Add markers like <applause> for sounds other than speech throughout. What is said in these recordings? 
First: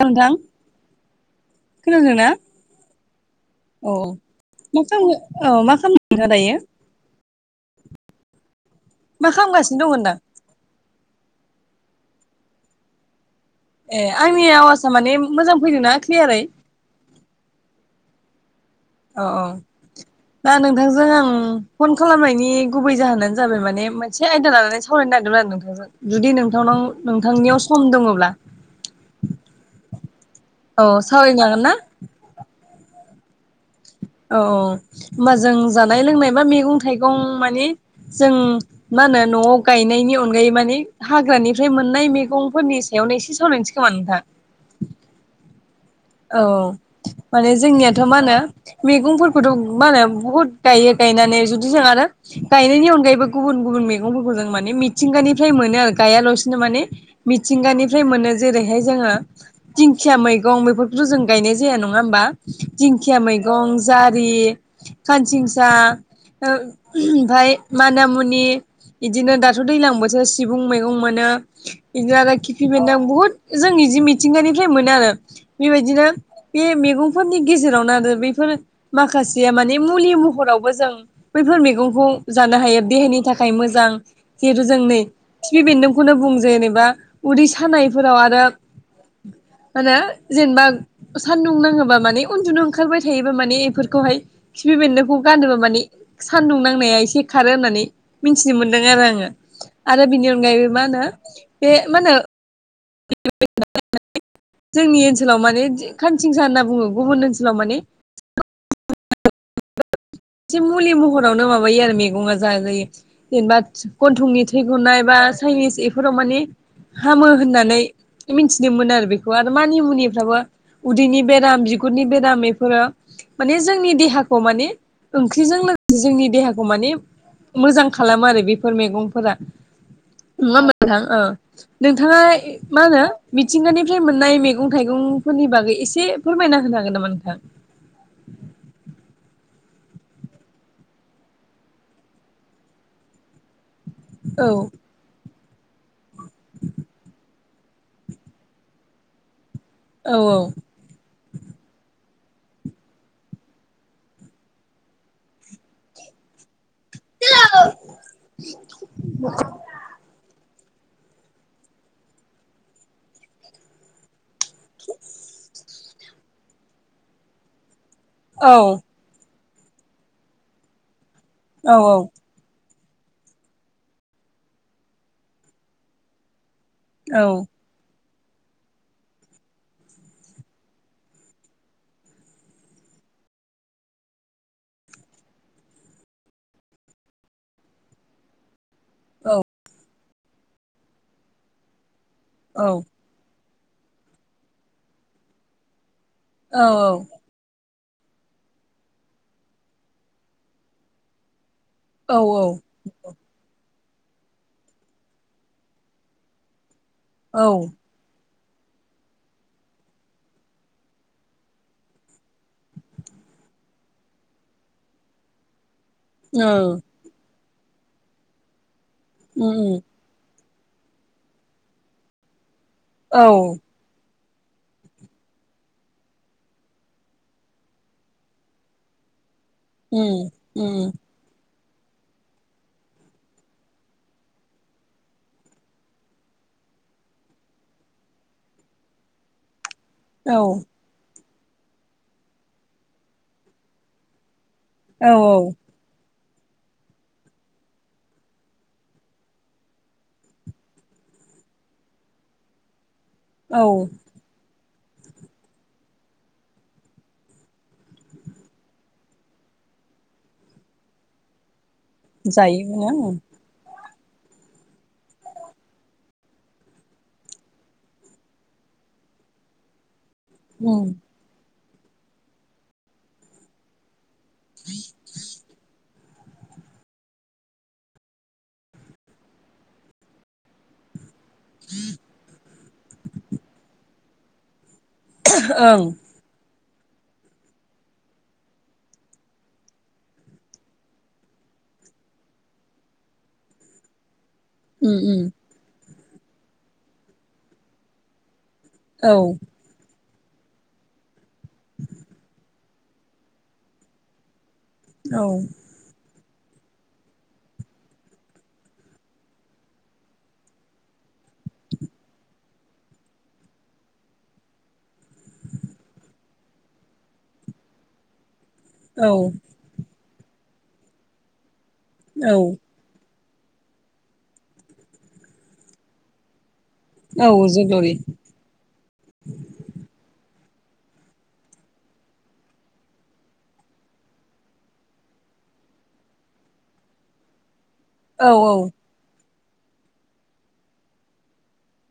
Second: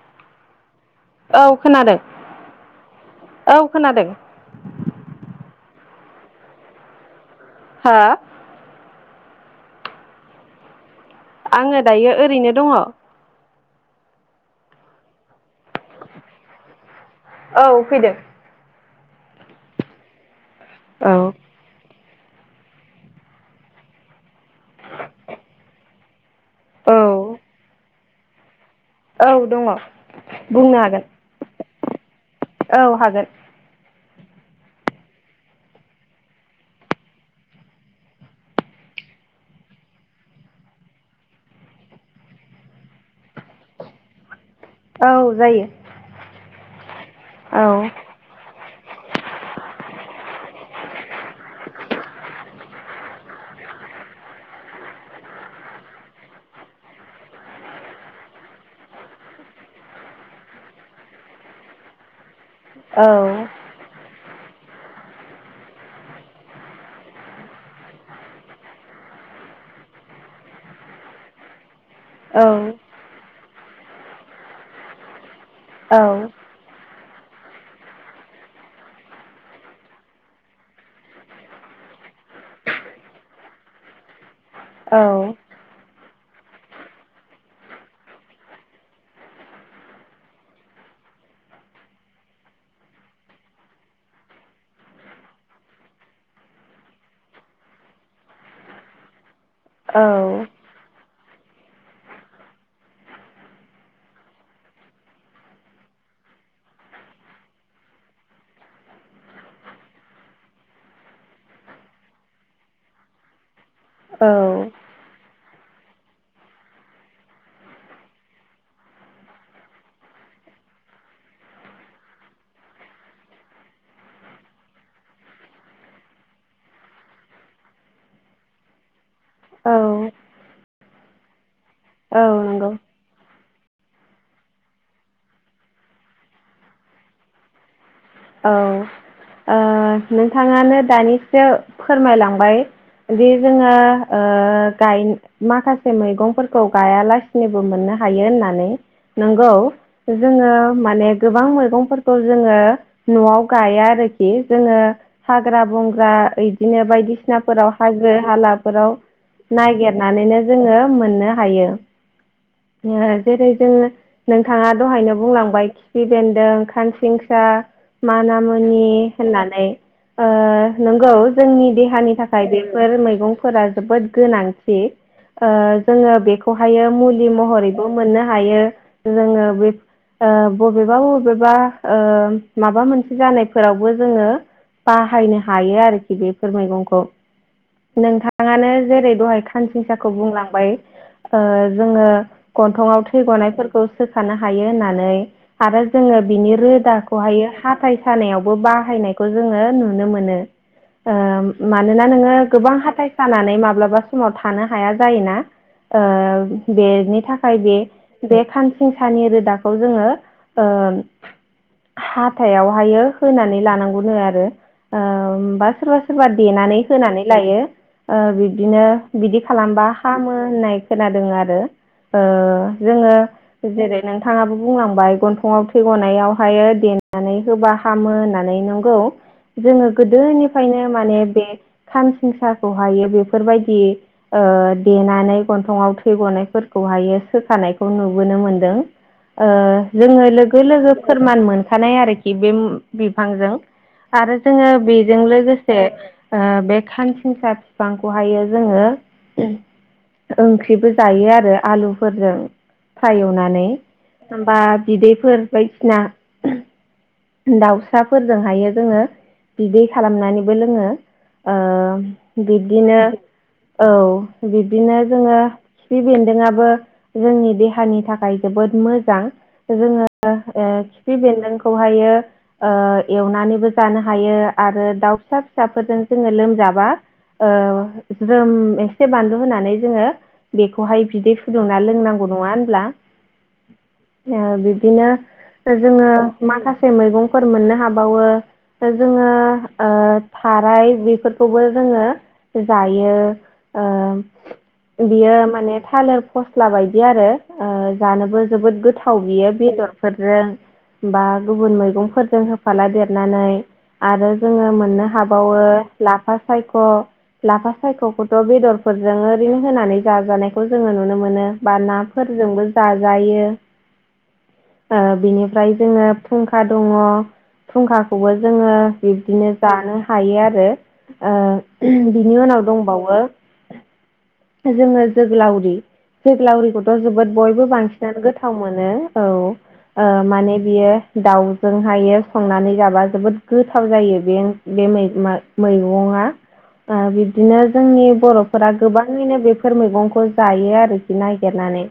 नोंथां औ खोनादों खोनादोंना औ मा खालामो औ मा खालामो नोंथां दायो? हा मा खामगासिनो दं होनदों आं आङो दायो ओरैनो दङ। ए आंनि आवाजआ माने मोजां फैदों ना क्लियारै? औ फैदों। अ-अ दा नोंथांजों आं औ फन खालामनायनि गुबै जाहोनानो जाबाय माने मोनसे आयदा लानानै सावरायनो नागिरदोंमोन आरो नोंथांजों जुदि नों नोंथांनाव औ नोंथांनियाव सम दङब्ला। औ दङ बुंनो औ हागोन सावरायजागोन ना? औ हागोन औ-औ होनबा जों जानाय लोंनाय बा मैगं थाइगं माने जों मा होनो न'आव गायनायनि अनगायै मानिे हाग्रानिफ्राय मोननाय मैगंफोरनि सायावनो एसे सावरायनोसै खो मा नोंथां। औ जायो औ माने औ जोंनियाथ' मा होनो मैगंफोरखौथ' मा होनो बुहुत गायो गायनानै जुदि जों आरो गायनायनि अनगायैबो गुबुन गुबुन मैगंफोरखौ जों माने मिथिंगानिफ्राय मोनो आरो गयालासिनो माने मिथिंगानिफ्राय मोनो जेरैहाय जोङो दिंखिया मैगं बेफोरखौथ' जों गायनाय जाया नङा होमबा? दिंखिया औ मैगं जारि, खानसिंसा ओमफाय मानामुनि बिदिनो दाथ' दैज्लां बोसोर सिबुं मैगं मोनो बिदिनो आरो औ खिफि बेन्दों बुहुत जोंनि जि मिथिंगानिफ्राय मोनो आरो बेबायदिनो बे मैगंफोरनि गेजेरावनो आरो बे बेफोर माखासेया माने मुलि महरावबो जों बैफोर मैगंखौ जानो हायो देहानि थाखाय खाय मोजां जिहेथु जों नै औ खिफि बेन्दोंखौनो बुं जेनेबा उदै सानायफोराव आरो माहोनो जेनेबा सान्दुं नाङोबा माने उन्दुनो ओंखारबाय थायोबा माने बेफोरखौहाय खिफि बेन्नोखौ गानोबा माने सान्दुं नांनाया एसे खारो होननानै मिथिनो मोनदों आरो आङो आरो बेनि अनगायैबो मा होनो बे मा होनो <unintelligible> जोंनि ओनसोलाव माने खानसिंसा होनना बुङो गुबुन ओनसोलाव माने <unintelligible> एसे मुलि महरावनो माबायो आरो मैगङआ जाजायो जेनेबा औ गन्थंनि थै गुननाय बा चाइनिस बेफोराव माने हामो होननानै मिथिदोंमोन आरो बेखौ आरो मानि मुनिफ्राबो उदैनि बेराम बिगुरनि बेराम बेफोरो माने जोंनि देहाखौ माने ओंख्रिजों लोगोसे जोंनि देहाखौ माने मोजां खालामो आरो बेफोर मैगं फोरा। नङा होमबा ओं नोंथाङा औ नंगौ मा होनो मिथिंगानि मोननाय मैगं थाइगंफोरनि बागै एसे फोरमायना होनो हागोन नामा नोंथां? औ ओ नोंथाङानो दानिसो फोरमायलांबाय दि जोङो ओ औ गाय माखासे मैगंफोरखौ गायालासिनोबो मोननो हायो होननानै नोंगौ। औ जोङो माने गोबां मैगंफोरखौ जोङो न'आव गाया आरोखि जोङो हाग्रा बंग्रा बिदिनो बायदिसिनाफोराव हाजो हालाफोराव नागिरनानैनो जोङो मोननो हायो जेरै जोङो नोंथाङा दहायनो बुंलांबाय खिफि बेन्दों खानसिंसा मान मुनि औ होननानै ओ नंगौ जोंनि औ देहानि औ थाखाय बे फोर मैगंफोरा जबोद गोनांथि ओ जोङो बे खौहायो मुलि औ महरैबो मोननो हायो। जोङो बे ओ बबेबा बबेबा ओ माबा मोनसे जानायफोरावबो जोङो बाहायनो हायो आरोखि बेफोर मैगंखौ। नोंथाङानो जेरै औ दहाय खानसिंसाखौ बुंलांबाय ओ जोङो औ गन्थङाव थै गनायफोरखौ सोखानो हायो होननानै आरो जोङो बिनि औ रोदाखौ बियो हाथाय सानायावबो बाहायनायखौ जोङो नुनो मोनो ओ मानोना औ नोङो गोबां हाथाय सानानै माब्लाबा समाव थानो हाया जायोना ओ बेनि औ थाखाय ओ बे खानसिंसानि रोदाखौ जोङो ओ हाथायाव हायो होनानै लानांगौनो आरो ओम बा सोरबा सोरबा देनानै होनानै लायो बिब्दिनो बिदि उम खालामबा हामो। होननाय खोनादों आरो ओ जोङो जेरै नोंथां थाङाबो बुंलांबाय गन्थङाव थै गनायाव देनानै होबा हामो होननानै नंगौ। जोङो गोदोनिफ्रायनो उम माने बे खानसिंसाखौ हाय बेफोरबायदि देनानै गन्थङाव थै गनायफोरखौ हाय सोखानायखौ नुबोनो मोनदों। ओ जोङो लोगो लोगो फोरमान मोनखानाय आरोखि बे बिफांजों आरो जोङो बेजों औ लोगोसे बे खानसिंसा बिफांखौहायो जोङो ओंख्रिबो जायो आरो आलुफोरजों। फ्राय एवनानै होनबा बिदैफोर बायदिसिना दाउसाफोरजों हाय जोङो बिदै खालामनानैबो लोङो। ओ जायोना बिब्दिनो औ बिब्दिनो जोङो खिफि बेन्दोंआबो जोंनि देहानि थाखाय जोबोद मोजां। जोङो ओ ओं खिफि बेन्दोंखौहाय ओ एवनानैबो जानो हा यो आरो दाउ फिसा फिसाफोरजों जोङो लोमजाबा ज्रोम एसे बानलु होनानै जोङो बेखौहाय बिदै फुदुंना लोंनांगौ नङा होनब्ला। ओ बिब्दिनो ओं जोङो माखासे मैगंफोर मोननो हाबावो जोङो थाराय बेफोरखौबो जो जोङो जायो। ओ उम उम बियो माने थालिर फस्ला बायदि आरो जानोबो जोबोद औ गोथाव बियो बेदर जों बा गुबुन मैगंफोरजों होफाला देरनानै आरो जोङो मोननो औ हाबावो ला लाफा सायख' लाफा सायख'खौथ' बेदरफोरजों ओरैनो होनानै जाजानायखौ जोङो नुनो मोनो। मोनो बा ना फोरजोंबो जाजायो। ओ बिनिफ्राय जोङो फुंखा दङ फुंखाखौबो जोङो औ बिब्दिनो जानो हायो आरो औ बिनि उनाव दंबावो जोङो जोग्लावरि-जोग्लावरि खौथ' औ जोबोद बयबो जोगलावरि बांसिनानो गोथाव मोनो। औ ओ माने बियो दाउजोंहाय संनानै जाबा जोबोद गोथाव जायो बे मैगंआ बिबदिनो जोंनि औ औ बर'फोरा गोबाङैनो बे फोर मैगंखौ जायो आरोखि नागिरनानै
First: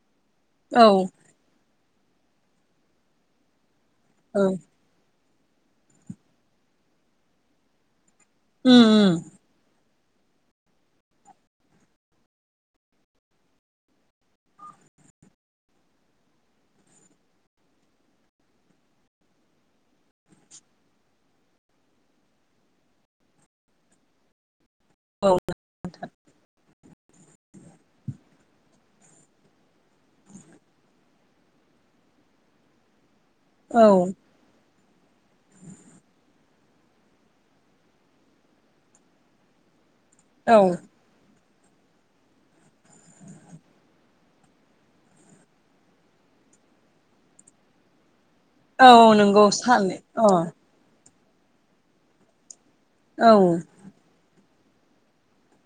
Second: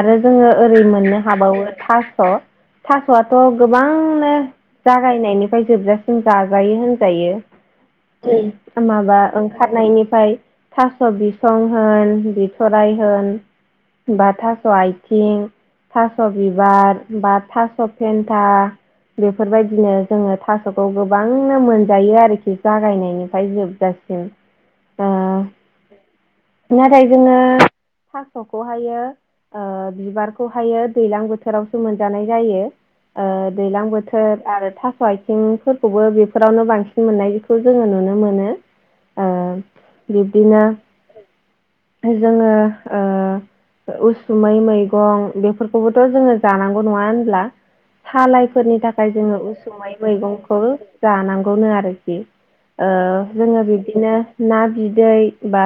आरो जोङो ओरै औ मोननो हाबावो थास'- थास'आथ' गोबांनो औ जागायनायनि फ्राय जोबजासिम जाजायो होनजायो उम उम माबा ओंखारनायनि फ्राय थास' बिसं होन बिथ'राय होन बा थास'आइथिं थास' बिबार बा थास' फेन्था बेफोरबायदिनो जोङो थास'खौ गोबांनो मोनजायो आरोखि जागायनायनिफ्राय जोबजासिम। <unintelligible> औ नाथाय जोङो थास'खौहायो बिबारखौहायो दैज्लां बोथोरावसो मोनजानाय जायो ओ दैज्लां औ बोथोर आरो थास'आइथिंफोरखौबो बेफोरावनो बांसिन मोननायखौ जोङो नुनो मोनो औ बिब्दिनो जोङो ओ उसुमै मैगं बे फोरखौबोथ' जोङो जानांगौ नङा ओनब्ला? सालायफोरनि औ थाखाय जोङो नंगौ उसुमै सानो अ मैगंखौ जानांगौनो आरोखि। ओ औ जोङो बिब्दिनो ना बिदै बा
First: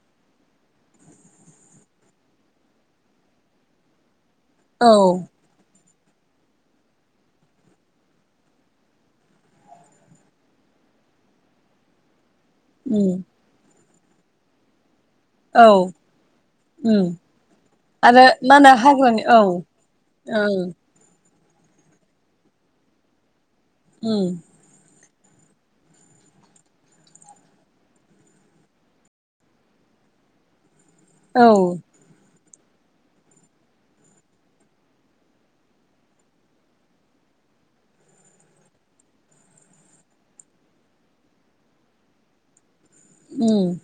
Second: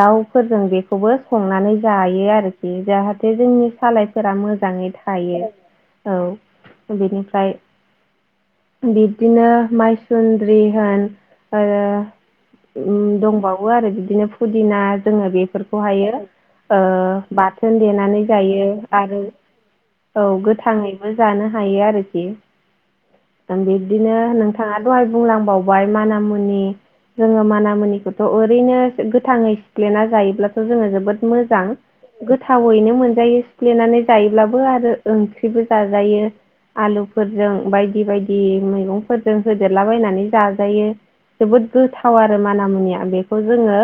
दाउफोरजों बेखौबो संनानै जायो आरोखि जाहाथे जोंनि सालाय फोरा मोजाङै औ थायो औ बेनिफ्राय बिब्दिनो माइसुन्द्रि होन ओ उम दंबावो आरो बिदिनो फुदिना जोङो औ बेफोरखौहायो ओ उम बाथोन आरो देनानै मा जायो। होनो आरो हाग्रानि औ औ गोथाङैबो जानो हायो आरोखि बिब्दिनो नोंथाङा दहाय बुंलांबावबाय माना मुनि जोङो माना मुनिखौथ' ओरैनो गोथाङै सिफ्लेना जायोब्लाथ' जोङो जो बोद औ मोजां गोथावैनो मोनजायो सिफ्लेनानै जायोब्लाबो आरो ओंख्रिबो जाजायो। आलुफोरजों बायदि बायदि मैगंफोरजों होदेरलाबायायनानै जाजायो। जोबोद गोथाव आरो माना मुनिया बेखौ उम जोङो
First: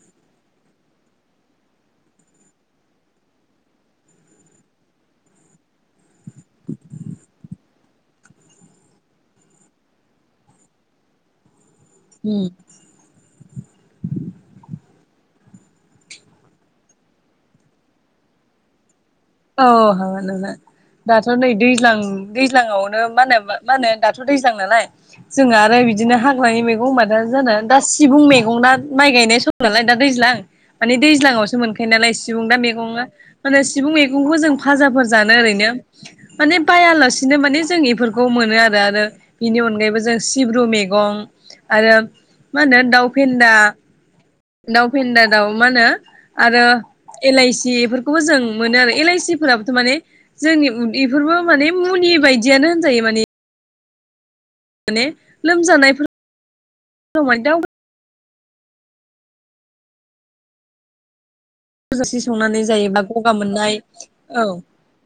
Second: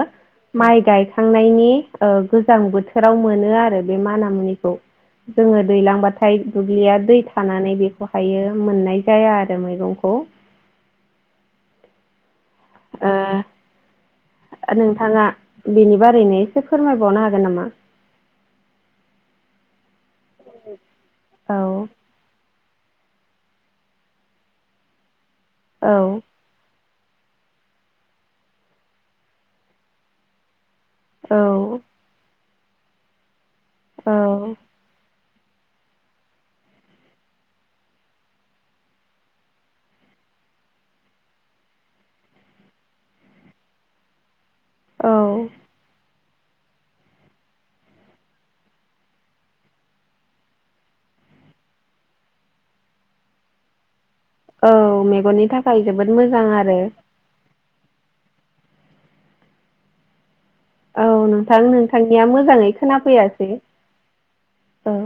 माइ गायखांनायनि ओ गोजां बोथोराव मोनो आरो बे माना मुनि खौ जोङो दैलांबाथाय दुब्लिया दै थानानै बे खौहायो मोननाय जाया आरो मैगंखौ। उम ओ ओ नोंथाङा बिनि बारैनो एसे फोरमायबावनो हागोन नामा? औ <unintelligible> दाथ' नै औ दैज्लां दैज्लांआव ओ मानो मानो दाथ' दैज्लां नालाय जों आरो औ बिदिनो हाग्रानि मै <unintelligible> दा जानो दा सिबुं मैगंना माइ गायनाय सम नालाय दा दैज्लां माने दैज्लांआवसो औ मोनखायो नालाय सिबुं दा मैगङा मानो सिबुं औ मैगंखौ जों फाजाफोर जानो ओरैनो माने बायालासिनो माने जों इफोरखौ मोनो आरो आरो इनि अनगायैबो जों सिब्रु मैगं आरो मा होनो दाउ फेन्दा दाउ औ फेन्दा दाउ मा होनो आरो एलाइसि इफोरखौबो जों मोनो आरो एलइसि फोराबोथ' माने जोंनि इफोरबो माने मुलि लि बायदियानो होनजायो माने। औ माने मेगननि थाखाय जोबोद लोमजानायफोराव मोजां आरो। माने दाउ औ नों थां गोजासि नोंथांनिया संनानै मोजाङै जायोबा गगा खोनाफैयासै मोननाय औ औ।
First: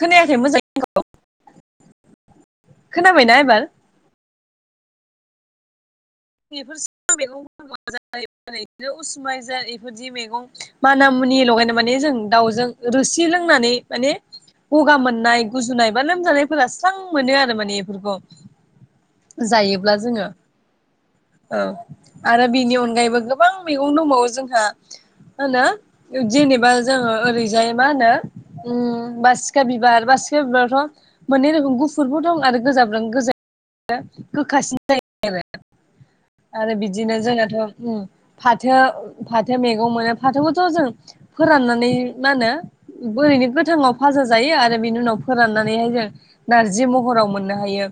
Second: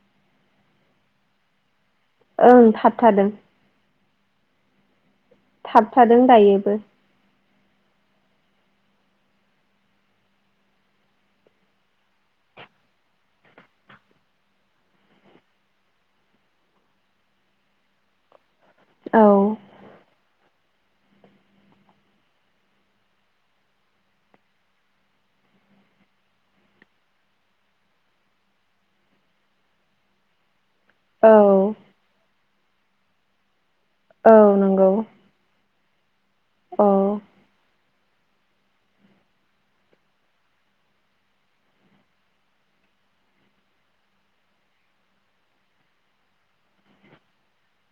खोनायाखै मोजां ओं थाबथादों। खोनाबायना एबार थाबथादों बेफोर दायोबो। <unintelligible> उसुमाय जा इफोरदि मैगं माना मुनि लगायना माने जों दाउ जों रोसि लोंनानै माने ग'गा मोननाय गुजुनाय बा लोमजानायफोरा स्रां मोनो आरो माने इफोरखौ औ जायोब्ला जोङो। औ आरो बिनि अनगायैबो गोबां मैगं दंबावो जोंहा मा होनो जेनेबा जोङो ओरैजाय मा होनो उम बासिखा बिबार बा <unintelligible> औ मोननै रोखोम गुफुरबो दं आरो गोजाबो दं गोजाया औ गोखासिन नंगौ जायो आरो। आरो औ बिदिनो जोंनाथ' उम। फाथो फाथो मेगं मोनो फाथोखौथ' जों फोराननानै मा होनो ओरैनो गोथाङाव फाजा जायो आरो बेनि उनाव फोराननानैहाय जों नार्जि महराव मोननो हायो।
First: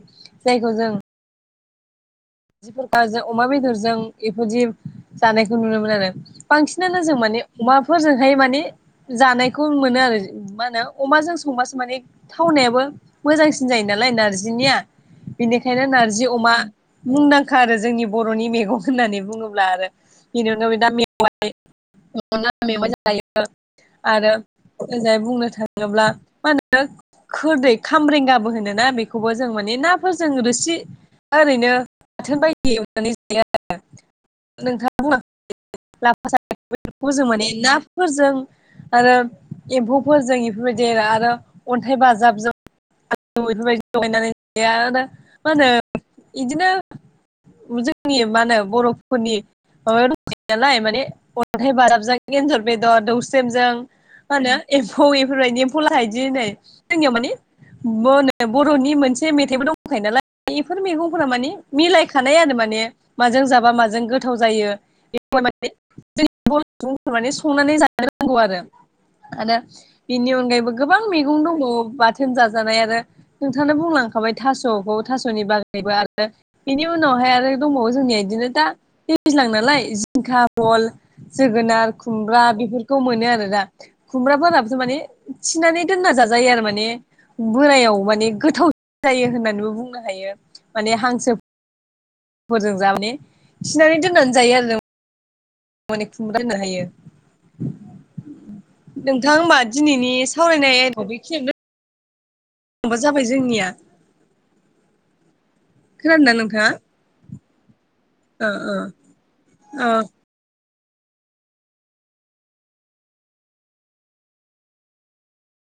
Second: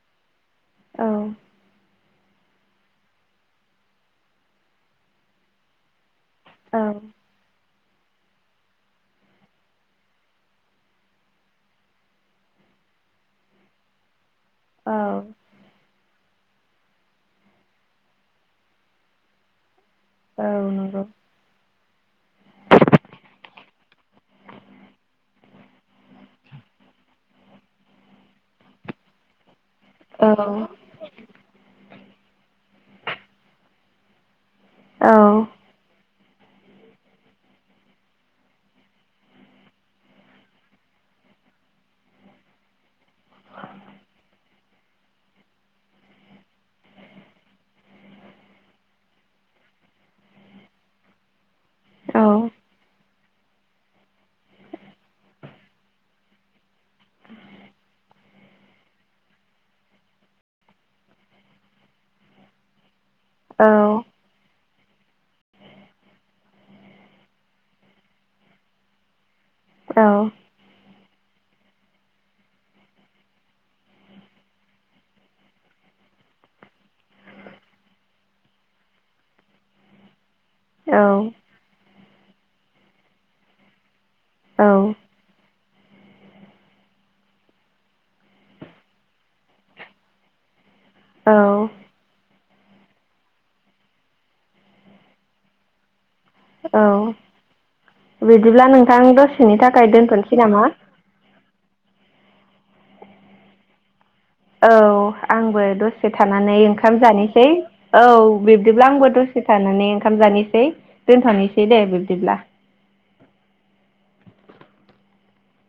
जायखौ जों औ <unintelligible> जों अमा बेदरजों बेफोरदि जानायखौ नुनो मोनो आरो औ बांसिनानो जों माने अमा। फोरजोंहाय माने जानायखौ मोनो आरो मा होनो अमाजों संबासो माने थावनायाबो। मोजांसिन जायो नालाय नार्जिनिया औ बेनिखायनो नार्जि अमा। मुंदांखा आरो जोंनि बर'नि मेगं होननानै बुङोब्ला आरो औ बेनि उनाव दा नंगौ <unintelligible> <unintelligible> आरो ओजाय बुंनो थाङोब्ला मा होनो खोरदै खामरेंगाबो होनोना? <unintelligible> बेखौबो जों। माने नाफोरजों औ रोसि ओरैनो बाथोन बायदि एवनानै जायो आरो। औ। फोरखौ जों माने नाफोरजों। आरो एम्फौफोर जों इफोरबायदि आरो अन्थाइ बाजाबजों। <unintelligible> मा होनो बिदिनो। जोंनि मा होनो बर'फोरनि माबायाव दं नालाय माने। अन्थाय बाजाबजों एनजर बेदर, दौस्रेम। जों मा होनो एम्फौ इफोरबायदि एम्फौ लाथा बायदि नै जोंनियाव मानि। बर'नि मोनसे मेथाइबो दंखायो नालाय बेफोर मैगंफोरा माने। मिलाय खानाय आरो माने माजों जाबा माजों गोथाव जायो। माने जों बर' सुबुं माने संनानै जानो रांगौ आरो आरो। औ बिनि अनगायैबो गोबां। गोबां मैगं दङ' बाथोन जाजानाय आरो नोंथाङा बुंलांखाबाय थास'खौ थास'नि बागैबो आरो। बेनि उनावहाय आरो दंबावो जोंनिया बिदिनो दा दैज्लां नालाय जिंखा। बहल, औ जोगोनार, खुमब्रा बेफोरखौ मोनो आरो दा। खुमब्राफोराबो माने थिनानै। दोनना जाजायो आरो माने बोरायाव माने गोथाव जायो होननानैबो बुंनो हायो। माने हांसो। औ फोरजों जाजायो माने थिनानै दोननानै जायो आरो। माने खुंमब्रा होननो हायो। औ बिदिब्ला नोंथां दसेनि होमबा थाखाय दिनैनि दोनथ'नोसै नामा? सावरायनाय आयदायाव बेखिनिनो। समाबो जाबाय जोंनिया। औ आंबो दसे खोनादोंना थानानै नोंथाङा? ओंखाम जानोसै। औ ओ ओ बिब्दिब्ला आंबो दसे थानानै ओ ओंखाम जानिसै। दोनथ'नोसै दे बिब्दिब्ला।